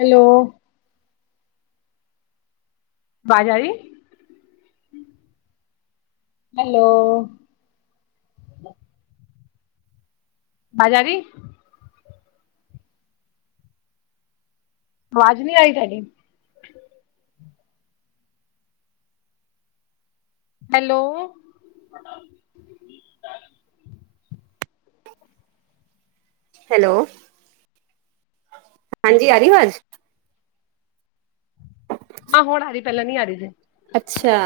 Hello. ਵਾਜ ਆਰੀ hello ਵਾਜ ਆਰੀ? ਆਵਾਜ਼ ਨੀ ਆਈ ਤੁਹਾਡੀ। ਹੈਲੋ। ਹੈਲੋ। ਹਾਂਜੀ ਆਰੀ ਵਾਜ਼। ਹਾਂ ਹੁਣ ਆ ਰੀ ਪੈਲਾਂ ਨੀ ਆ ਰੀ ਸੀ। ਅੱਛਾ।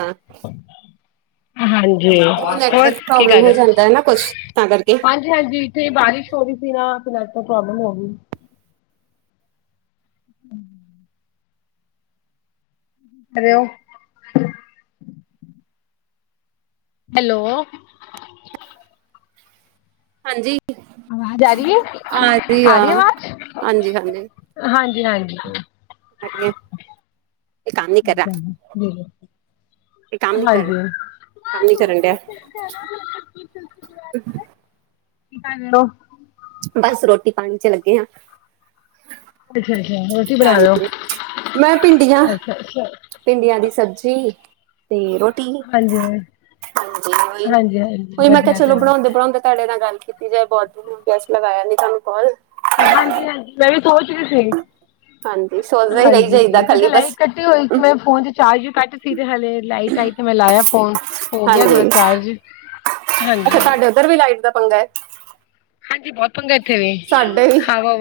ਹਾਂਜੀ ਉਹ ਹੋਰ ਨੈਟਵਰਕ ਕੀ ਕਰ ਪ੍ਰੋਬਲਮ ਹੋ ਰੇ ਜਾਂਦਾ ਹੈ ਨਾ ਕੁਛ [unintelligible] ਤਾਂ ਕਰਕੇ ਜੀਭਹਾਂਜੀ ਇੱਥੇ ਬਾਰਿਸ਼ ਹੋਰੀ ਸੀ ਨਾ ਫੇ ਨੈੱਟਵਰਕ ਪ੍ਰੋਬਲਮ ਹੋਗੀ। ਹੂੰ। [unintelligible] ਹੈਲੋ। ਹਾਂਜੀ। ਆਵਾਜ਼ ਆ ਰੀਆ ਆ ਰਹੀ ਆਰੀ ਆ ਆਵਾਜ਼ ਹਾਂਜੀ ਹਾਂਜੀ-ਹਾਂਜੀ ਹੈਗੇ [inaudible] ਏ ਕੰਮ ਨੀ ਕਰ ਹਾਂਜੀ ਹੈਲੋ ਕੰਮ ਨੀ ਕਰਨ ਡੇਯਾ। [unintelligible] ਬਸ ਰੋਟੀ ਪਾਣੀ ਚ ਲੱਗੇ ਆ। ਅੱਛਾ-ਅੱਛਾ ਰੋਟੀ ਬਣਾਰੇੳ ਹਾਂਜੀ ਮੈਂ ਭਿੰਡੀਆਂ ਅੱਛਾ-ਅੱਛਾ ਭਿੰਡੀਆਂ ਦੀ ਸਬਜ਼ੀ ਤੇ ਰੋ ਟੀ ਹਾਂਜੀ ਹਾਂਜੀ ਹਾਂਜੀ ਹਾਂਜੀ ਓਈ-ਓਈ ਮੈਂ ਕਿਆ ਵਧੀਆ ਤੇ ਚਲੋ ਬਨੋਂਦੇ-ਬਨੋਂਦੇ ਤੁਹਾਡੇ ਨਾਲ ਗੱਲ ਕੀਤੀ ਜਾਏ ਬੋਤ [unintelligible] ਲਗਾਇਆ ਨੀ ਤੁਹਾਨੂੰ ਕੋਲ। ਹਾਂਜੀ-ਹਾਂਜੀ ਮੈਂ ਵੀ ਸੋਚ ਰੀ ਸੀ। ਹਾਂਜੀ। ਸੋਚਦਾ ਹੀ ਰਹੀ ਹਾਂਜੀ ਜਾਈਦਾ ਕਿਉੰਕੀ ਤੇੇ ਖਾਲੀ ਲਾਈਟ ਬਸ ਕੱਟੀ ਹੋਈ ਸੀ ਮੈਂ ਫੋਨ ਚ ਚਾਰਜ ਕੱਟ ਸੀ ਤੇ ਹਲੇ ਲਾਈਟ ਆਈ ਤੇ ਮੈਂ ਲਾਇਆ ਫੋਨ ਹੋਗਿਆ ਹਾਂਜੀ ਥੋੜਾ ਚਾਰਜ। ਅੱਛਾ ਹਾਂਜੀ ਤੁਹਾਡੇ ਉੱਧਰ ਵੀ ਲਾਈਟ ਦਾ ਪੰਗਾ ਐ। ਹਾਂਜੀ ਬੋਤ ਪੰਗਾ ਇੱਥੇ ਵੀ ਸਾਡੇ ਵੀ ਹਵਾ